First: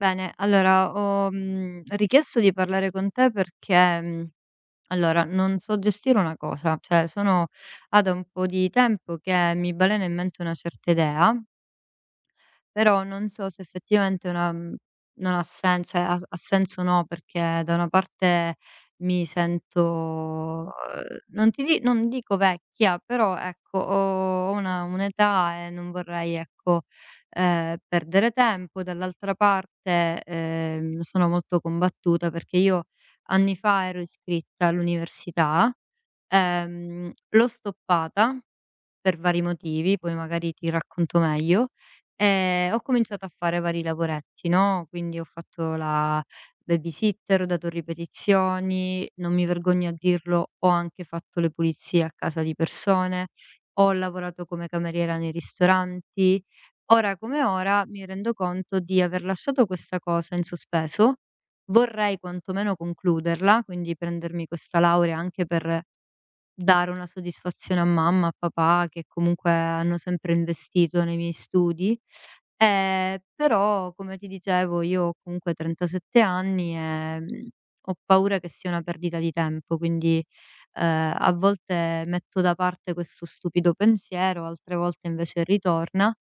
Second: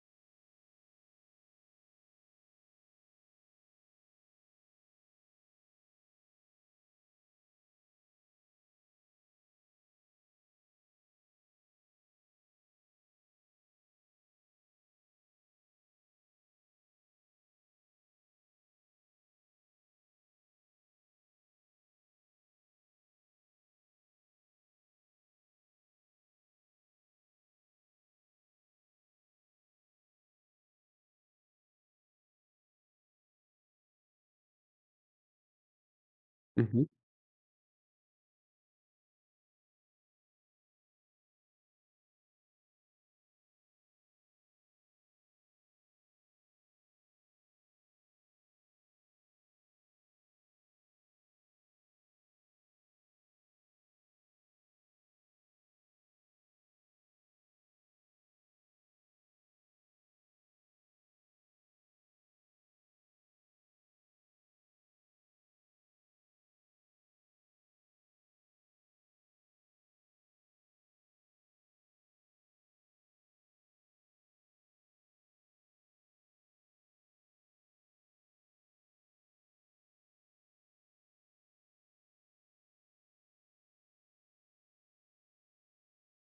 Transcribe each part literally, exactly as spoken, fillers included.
Bene, allora ho, mhmm, richiesto di parlare con te perché, mhmm, allora non so gestire una cosa, cioè sono ah, da un po' di tempo che mi balena in mente una certa idea, però non so se effettivamente una mhmm, non ha sen cioè ha ha senso o no, perché da una parte mi sento, uhm, non ti di non dico vecchia, però ecco ho ho una un'età e non vorrei, ecco, ehm, perdere tempo. Dall'altra parte, ehm, sono molto combattuta perché io anni fa ero iscritta all'università, Mh-mh, ehm, l'ho stoppata per vari motivi, poi magari ti racconto meglio. Ehm, ho cominciato a fare vari lavoretti, no, quindi ho fatto la babysitter, ho dato ripetizioni, non mi vergogno a dirlo, ho anche fatto le pulizie a casa di persone, ho lavorato come cameriera nei ristoranti. Ora come ora mi rendo conto di aver lasciato questa cosa in sospeso, vorrei quantomeno concluderla, quindi prendermi questa laurea anche per dare una soddisfazione a mamma, a papà, che comunque hanno sempre investito nei miei studi. Ehm, però come ti dicevo io ho comunque trentasette anni e, mhmm, ho paura che sia una perdita di tempo, quindi, ehm, a volte metto da parte questo stupido pensiero, altre volte invece ritorna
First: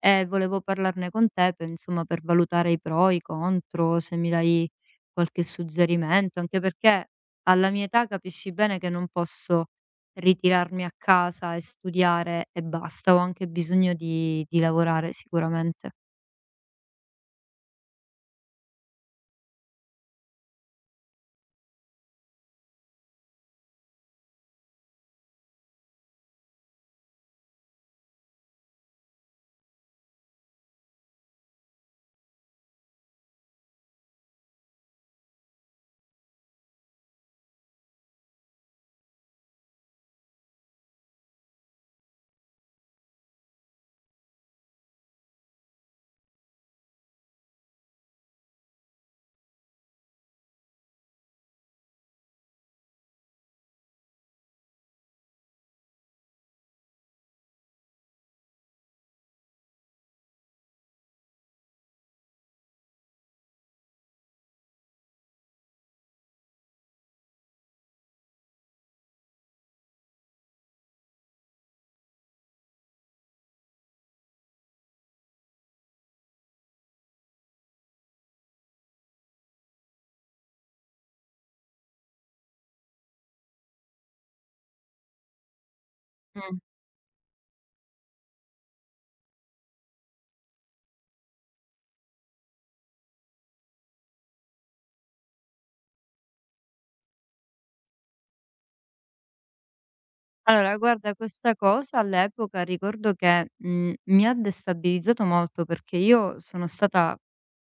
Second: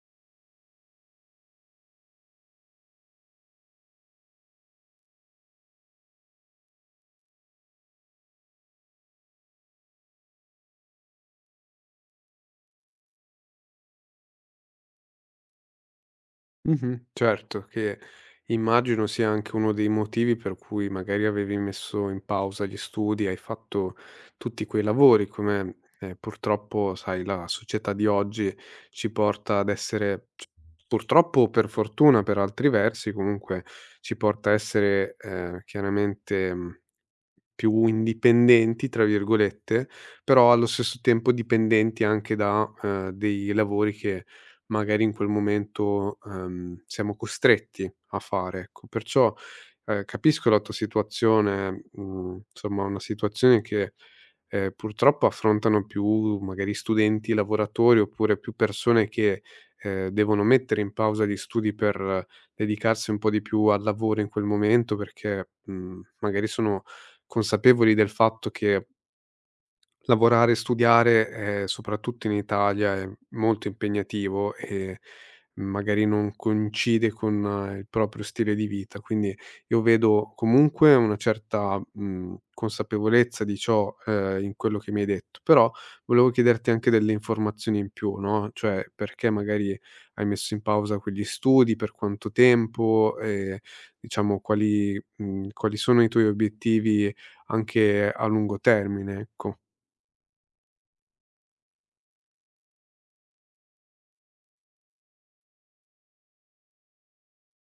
e volevo parlarne con te pe insomma, per valutare i pro, i contro, se mi dai qualche suggerimento, anche perché alla mia età capisci bene che non posso ritirarmi a casa e studiare e basta, ho anche bisogno di di lavorare sicuramente. mh-mh. Certo, che immagino sia anche uno dei motivi per cui magari avevi messo in pausa gli studi, hai fatto tutti quei lavori, come, ehm, purtroppo sai la società di oggi ci porta ad essere c purtroppo o per fortuna per altri versi, comunque ci porta a essere, ehm, chiaramente, mhmm più "indipendenti" tra virgolette, però allo stesso tempo dipendenti anche da, ehm, dei lavori che magari in quel momento, ehm, siamo costretti a fare, ecco. Perciò, ehm, capisco la tua situazione, mhmm, insomma una situazione che, ehm, purtroppo affrontano più magari studenti, lavoratori oppure più persone che, ehm, devono mettere in pausa gli studi per eh, dedicarsi un po' di più al lavoro in quel momento perché, mhmm, magari sono consapevoli del fatto che lavorare e studiare, ehm, soprattutto in Italia è molto impegnativo e magari non coincide con eh, il proprio stile di vita. Quindi io vedo comunque una certa, mhmm, consapevolezza di ciò, ehm, in quello che mi hai detto, però volevo Mh. chiederti anche delle informazioni in più, no, cioè perché magari hai messo in pausa quegli studi, per quanto tempo, ehm, diciamo quali mhmm, quali sono i tuoi obiettivi anche a lungo termine, ecco. Allora, guarda, questa cosa all'epoca ricordo che, mhmm, mi ha destabilizzato molto perché io sono stata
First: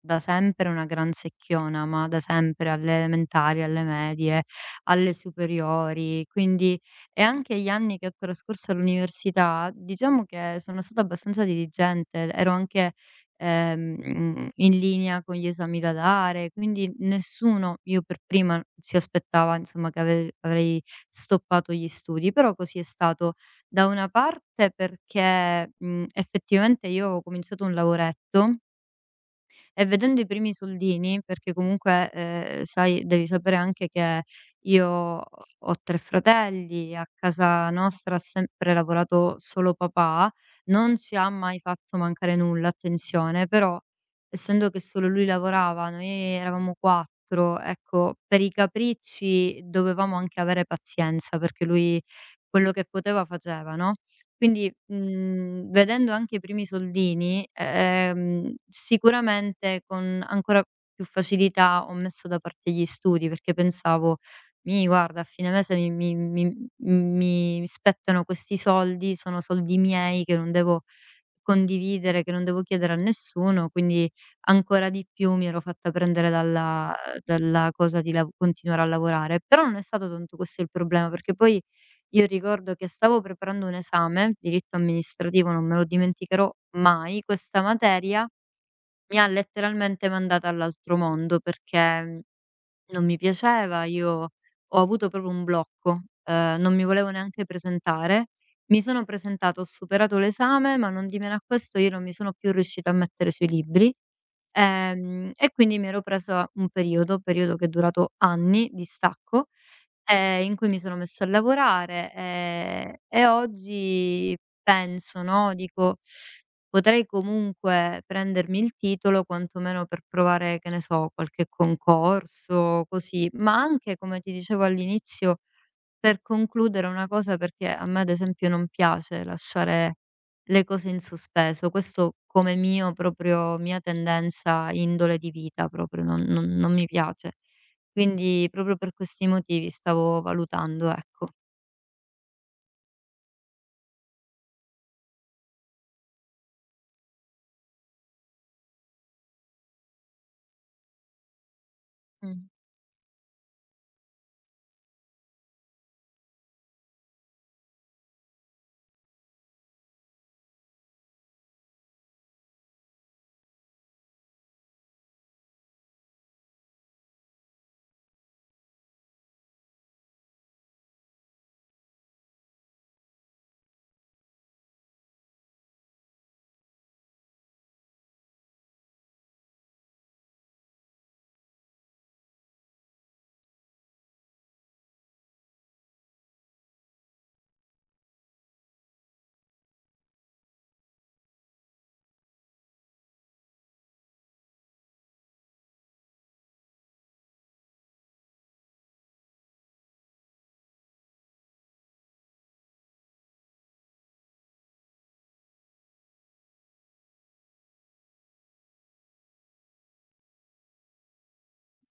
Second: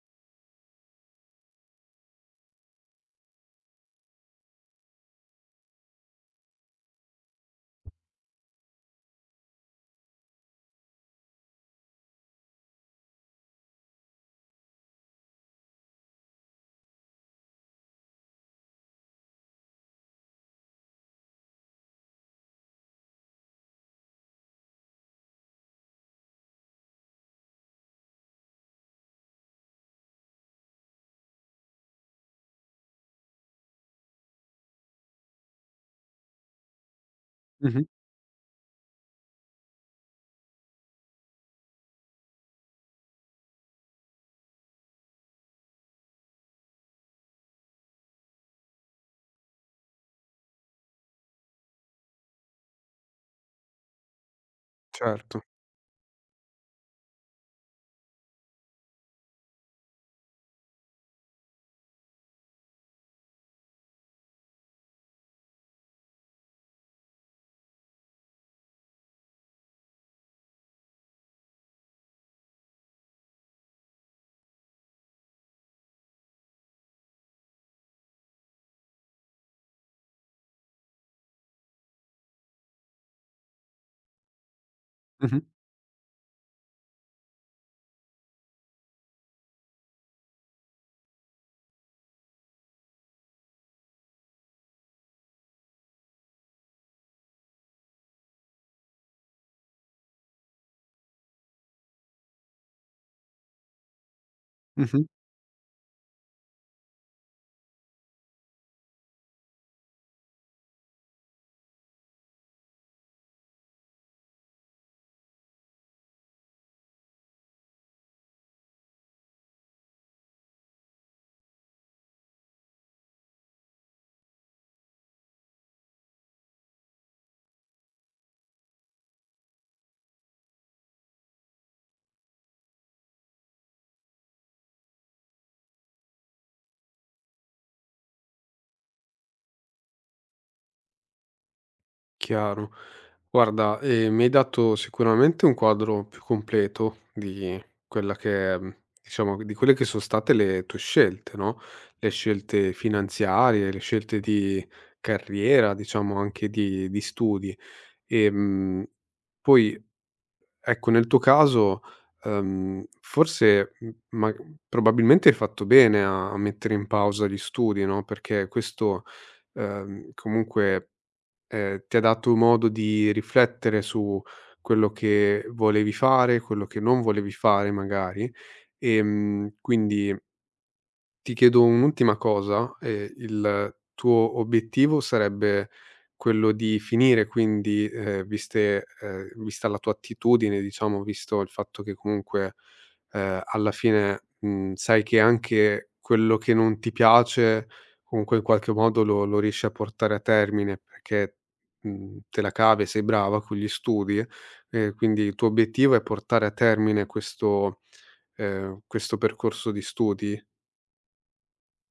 da sempre una gran secchiona, ma da sempre, alle elementari, alle medie, alle superiori, quindi e anche gli anni che ho trascorso all'università, diciamo che sono stata abbastanza diligente, ero anche, ehm, in linea con gli esami da dare, quindi nessuno, io per prima, si aspettava insomma che ave avrei stoppato gli studi, però così è stato da una parte perché, mhmm, effettivamente io avevo cominciato un lavoretto e vedendo i primi soldini, perché comunque, ehm, sai devi sapere anche che io ho tre fratelli, a casa Mh-mh. nostra ha sempre lavorato solo papà, non ci ha mai fatto mancare nulla, attenzione, però essendo che solo lui lavorava, noi eravamo quattro, ecco, per i capricci dovevamo anche avere pazienza, perché lui quello che poteva faceva, no? Quindi, Certo. mhmm, vedendo anche i primi soldini, ehm, sicuramente con ancora più facilità ho messo da parte gli studi, perché pensavo: "Mì guarda, a fine mese mi mi mi mi spettano questi soldi, sono soldi miei che non devo condividere, che non devo chiedere a nessuno, quindi ancora di più mi ero fatta prendere dalla dalla cosa di lav continuare a lavorare". Però non è stato tanto questo il problema, perché poi io ricordo che stavo preparando un esame, diritto Mh-mh, amministrativo, non me lo dimenticherò mai, questa materia mi ha letteralmente mandata all'altro mondo perché mhmm, non mi piaceva, io ho avuto proprio un blocco, ehm, non mi volevo neanche presentare. Mi sono presentata, ho superato l'esame, ma non di meno a questo io non mi sono più riuscita a mettere sui libri. mh-mh. Ehm, e quindi mi ero presa un periodo, periodo che è durato anni di stacco, ehm, in cui mi sono messa a lavorare, ehm, e oggi penso, no, dico: "Potrei comunque prendermi il titolo quantomeno per provare, che ne so, qualche concorso, così". Ma anche, come ti dicevo all'inizio, per concludere una cosa, perché a me ad esempio non piace lasciare le cose in sospeso. Questo come mio proprio mia tendenza, indole di vita proprio, non non non mi piace. Quindi proprio per questi motivi stavo valutando, ecco. Chiaro. Guarda, ehm, mi hai dato sicuramente un quadro più completo di quella che è, mhmm, diciamo di quelle che son state le tue scelte, no, le Mh. scelte finanziarie, le scelte di carriera, diciamo anche di di studi. Ehm, poi ecco, nel tuo caso, ehm, forse, mhmm, ma probabilmente hai fatto bene a a mettere in pausa gli studi, no, perché questo, ehm, comunque, ehm, ti ha dato modo di riflettere su quello che volevi fare, quello che non volevi fare magari, ehm, quindi ti chiedo un'ultima cosa, ehm, il tuo obiettivo sarebbe quello di finire quindi, ehm, viste ehm, vista la tua attitudine, diciamo, visto il fatto che comunque, ehm, alla fine, mhmm, sai che anche quello che non ti piace comunque in qualche modo lo lo riesci a portare a termine perché, mhmm, te la cavi e sei brava con gli studi, ehm, quindi il tuo obiettivo è portare a termine questo ehm, questo percorso di studi?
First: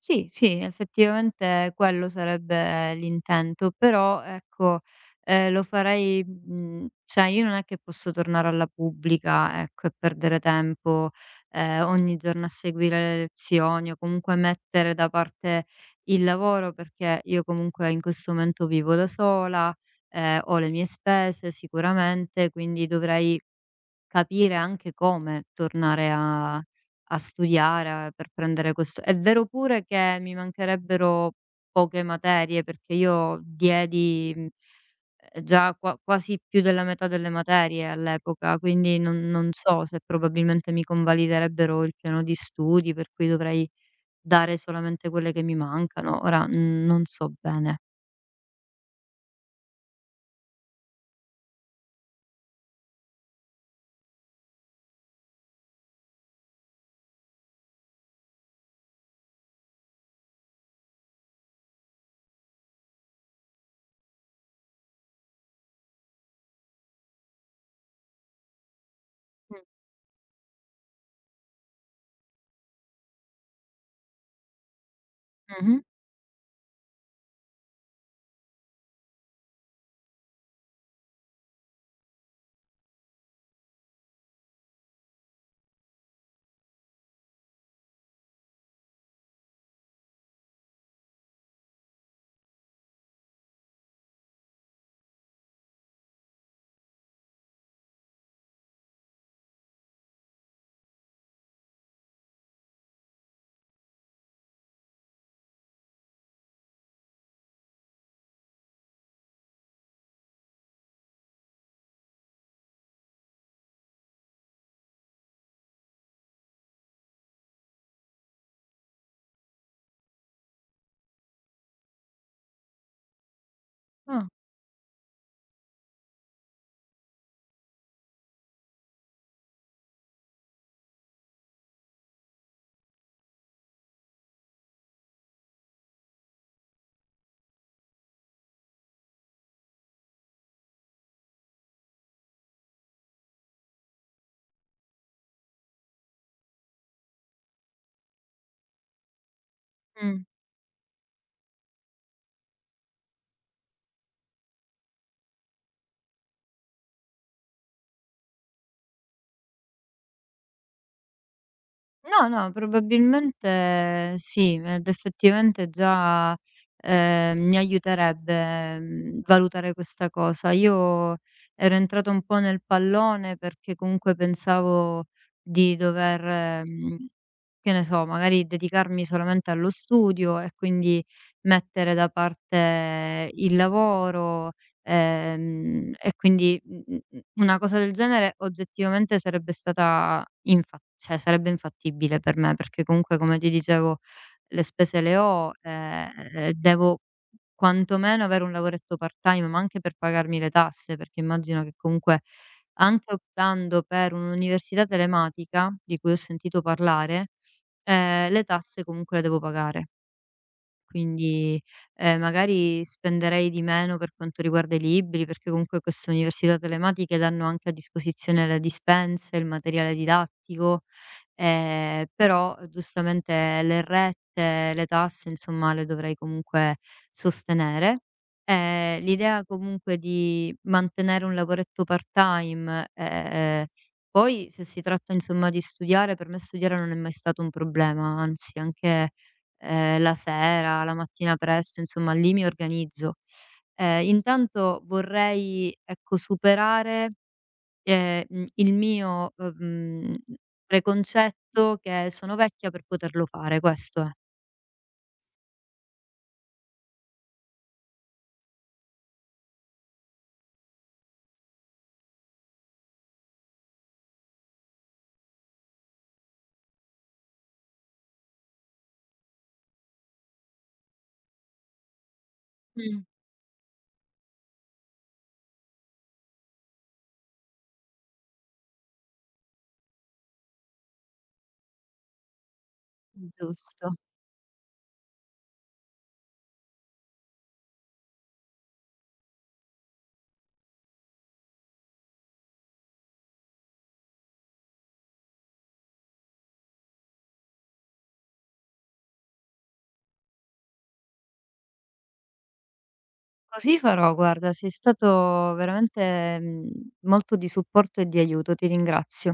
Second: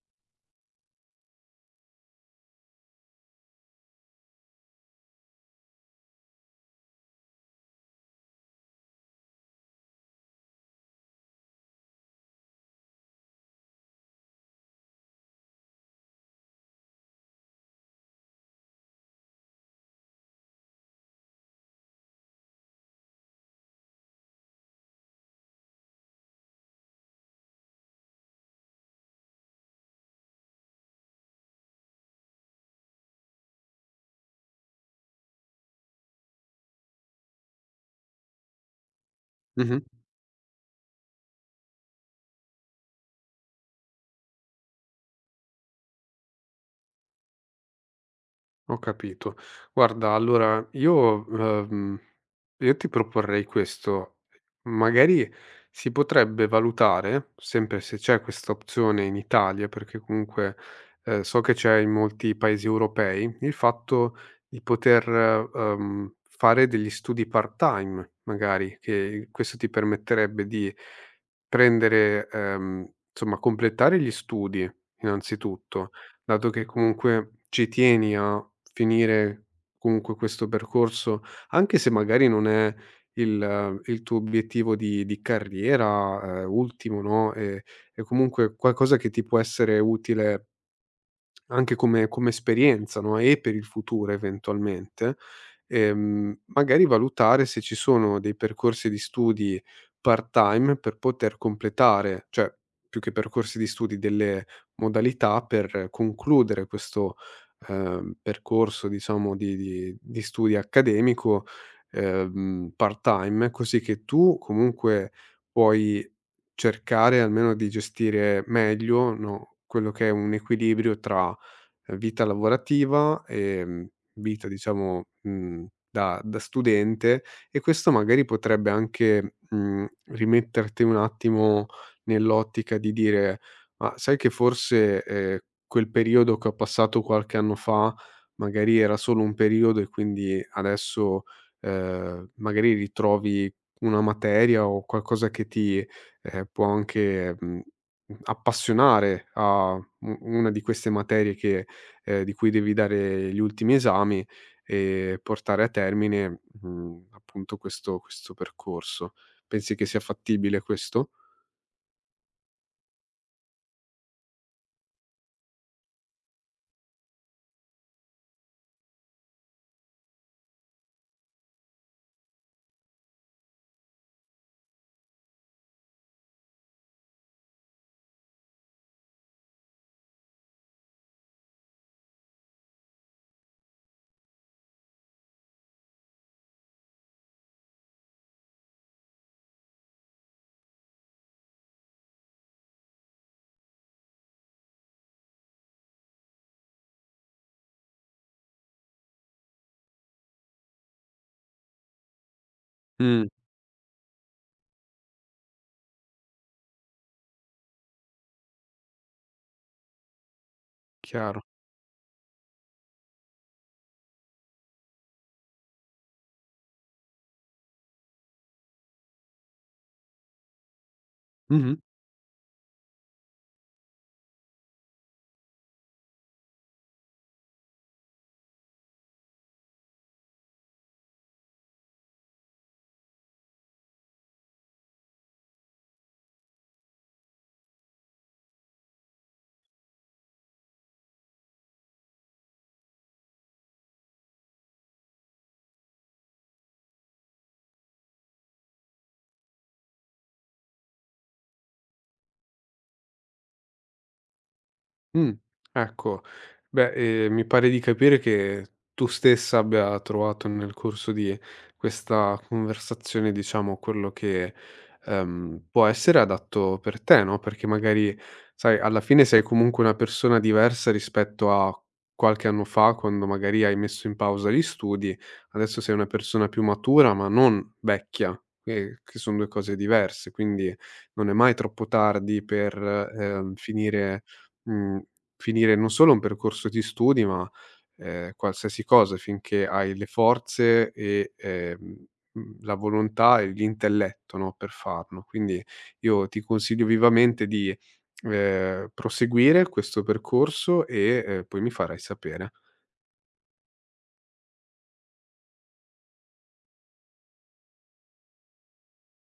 Sì, sì, effettivamente quello sarebbe l'intento, però ecco, ehm, lo farei, mhmm, cioè io non è che posso tornare alla pubblica, ecco, e perdere tempo, ehm, ogni giorno a seguire le lezioni o comunque mettere da parte il lavoro, perché io comunque in questo momento vivo da sola, ehm, ho le mie spese sicuramente, quindi dovrei capire anche come tornare a a studiare a- per prendere questo. È vero pure che mi mancherebbero poche materie, perché io diedi, mhmm, ehm, già qua quasi più della metà delle materie all'epoca, quindi non non Mh-mh. so se probabilmente mi convaliderebbero il piano di studi, per cui dovrei dare solamente quelle che mi mancano. Ora, mhmm, non so bene. Ho capito. Guarda, allora io, ehm, io ti proporrei questo. Magari si potrebbe valutare, sempre se c'è questa opzione in Italia, perché comunque eh, so che c'è in molti paesi europei, il fatto di poter ehm, fare degli studi part-time, magari, che questo Mh. ti permetterebbe di prendere, ehm, insomma, completare gli studi Mh-mh. innanzitutto dato che comunque ci tieni a finire comunque questo percorso, anche se magari non è il eh, il tuo obiettivo di di carriera, ehm, ultimo, no, ehm, è comunque qualcosa che ti può essere utile anche come come esperienza, no, e per il futuro eventualmente, ehm, magari valutare se ci sono dei percorsi di studi part-time per poter completare cioè più che percorsi di studi, delle modalità per concludere questo, ehm, percorso diciamo di di di studi accademico, ehm, part-time, così che tu comunque puoi cercare almeno di gestire meglio, no, quello che è un equilibrio tra vita lavorativa, ehm, Ah. vita diciamo, mhmm, da da studente e questo magari potrebbe anche, mhmm, rimetterti un attimo nell'ottica di dire: "Ma sai che forse, ehm, quel periodo che ho passato qualche anno fa, magari era solo un periodo e quindi adesso, ehm, magari ritrovi una materia o qualcosa che ti, ehm, può anche, mhmm, appassionare a u Mh. una di queste materie che ehm, di cui devi dare gli ultimi esami e portare a termine, mhmm, appunto questo questo percorso. Pensi che sia fattibile questo? No, no, probabilmente sì, ed effettivamente già, ehm, mi aiuterebbe, mhmm, valutare questa cosa. Io ero entrata un po' nel pallone perché comunque pensavo di dover, mhmm, che ne so, magari dedicarmi solamente allo studio e quindi mettere da parte il lavoro. Ehm, e quindi, mhmm, mh-mh, una cosa del genere oggettivamente sarebbe stata infa cioè sarebbe infattibile per me, perché comunque come ti dicevo le spese le ho, ehm, e devo quantomeno avere un lavoretto part-time, ma anche per pagarmi le tasse, perché immagino che comunque anche Mh, optando per un'università telematica, di cui ho sentito parlare, ehm, le tasse comunque le devo pagare. chiaro. Quindi, ehm, magari spenderei di meno per quanto riguarda i libri, perché comunque queste università telematiche danno anche a disposizione le dispense, il materiale didattico, Mh-mh. ehm, però giustamente le rette, le tasse, insomma, le dovrei comunque sostenere. Ehm, l'idea comunque di mantenere un lavoretto part-time, ehm, poi se si tratta, insomma, di studiare, per me studiare non è mai stato un problema, anzi anche, ehm, la sera, la mattina presto, insomma lì mi organizzo. Ehm, intanto vorrei, ecco, superare, ehm, mhmm, il mio, uhm, preconcetto che sono vecchia per poterlo fare, questo è. Mh, ecco. Beh, ehm, mi pare di capire che tu stessa abbia trovato nel corso di questa conversazione, diciamo, quello che, ehm, può essere adatto per te, no, perché magari, sai, alla fine sei comunque una persona diversa rispetto a qualche anno fa, Mh. quando magari hai messo in pausa gli studi. Adesso sei una persona più matura, ma non vecchia, che che son due cose diverse, quindi non è mai troppo tardi per, ehm, Giusto. finire Mhmm, finire non solo un percorso di studi, ma, ehm, qualsiasi cosa finché hai le forze e, ehm, mhmm, la volontà e l'intelletto, no, per farlo. Quindi io ti consiglio vivamente di, ehm, proseguire questo percorso e, ehm, poi mi farai sapere. Così farò, guarda, sei stato veramente, mhmm, molto di supporto e di aiuto, ti ringrazio.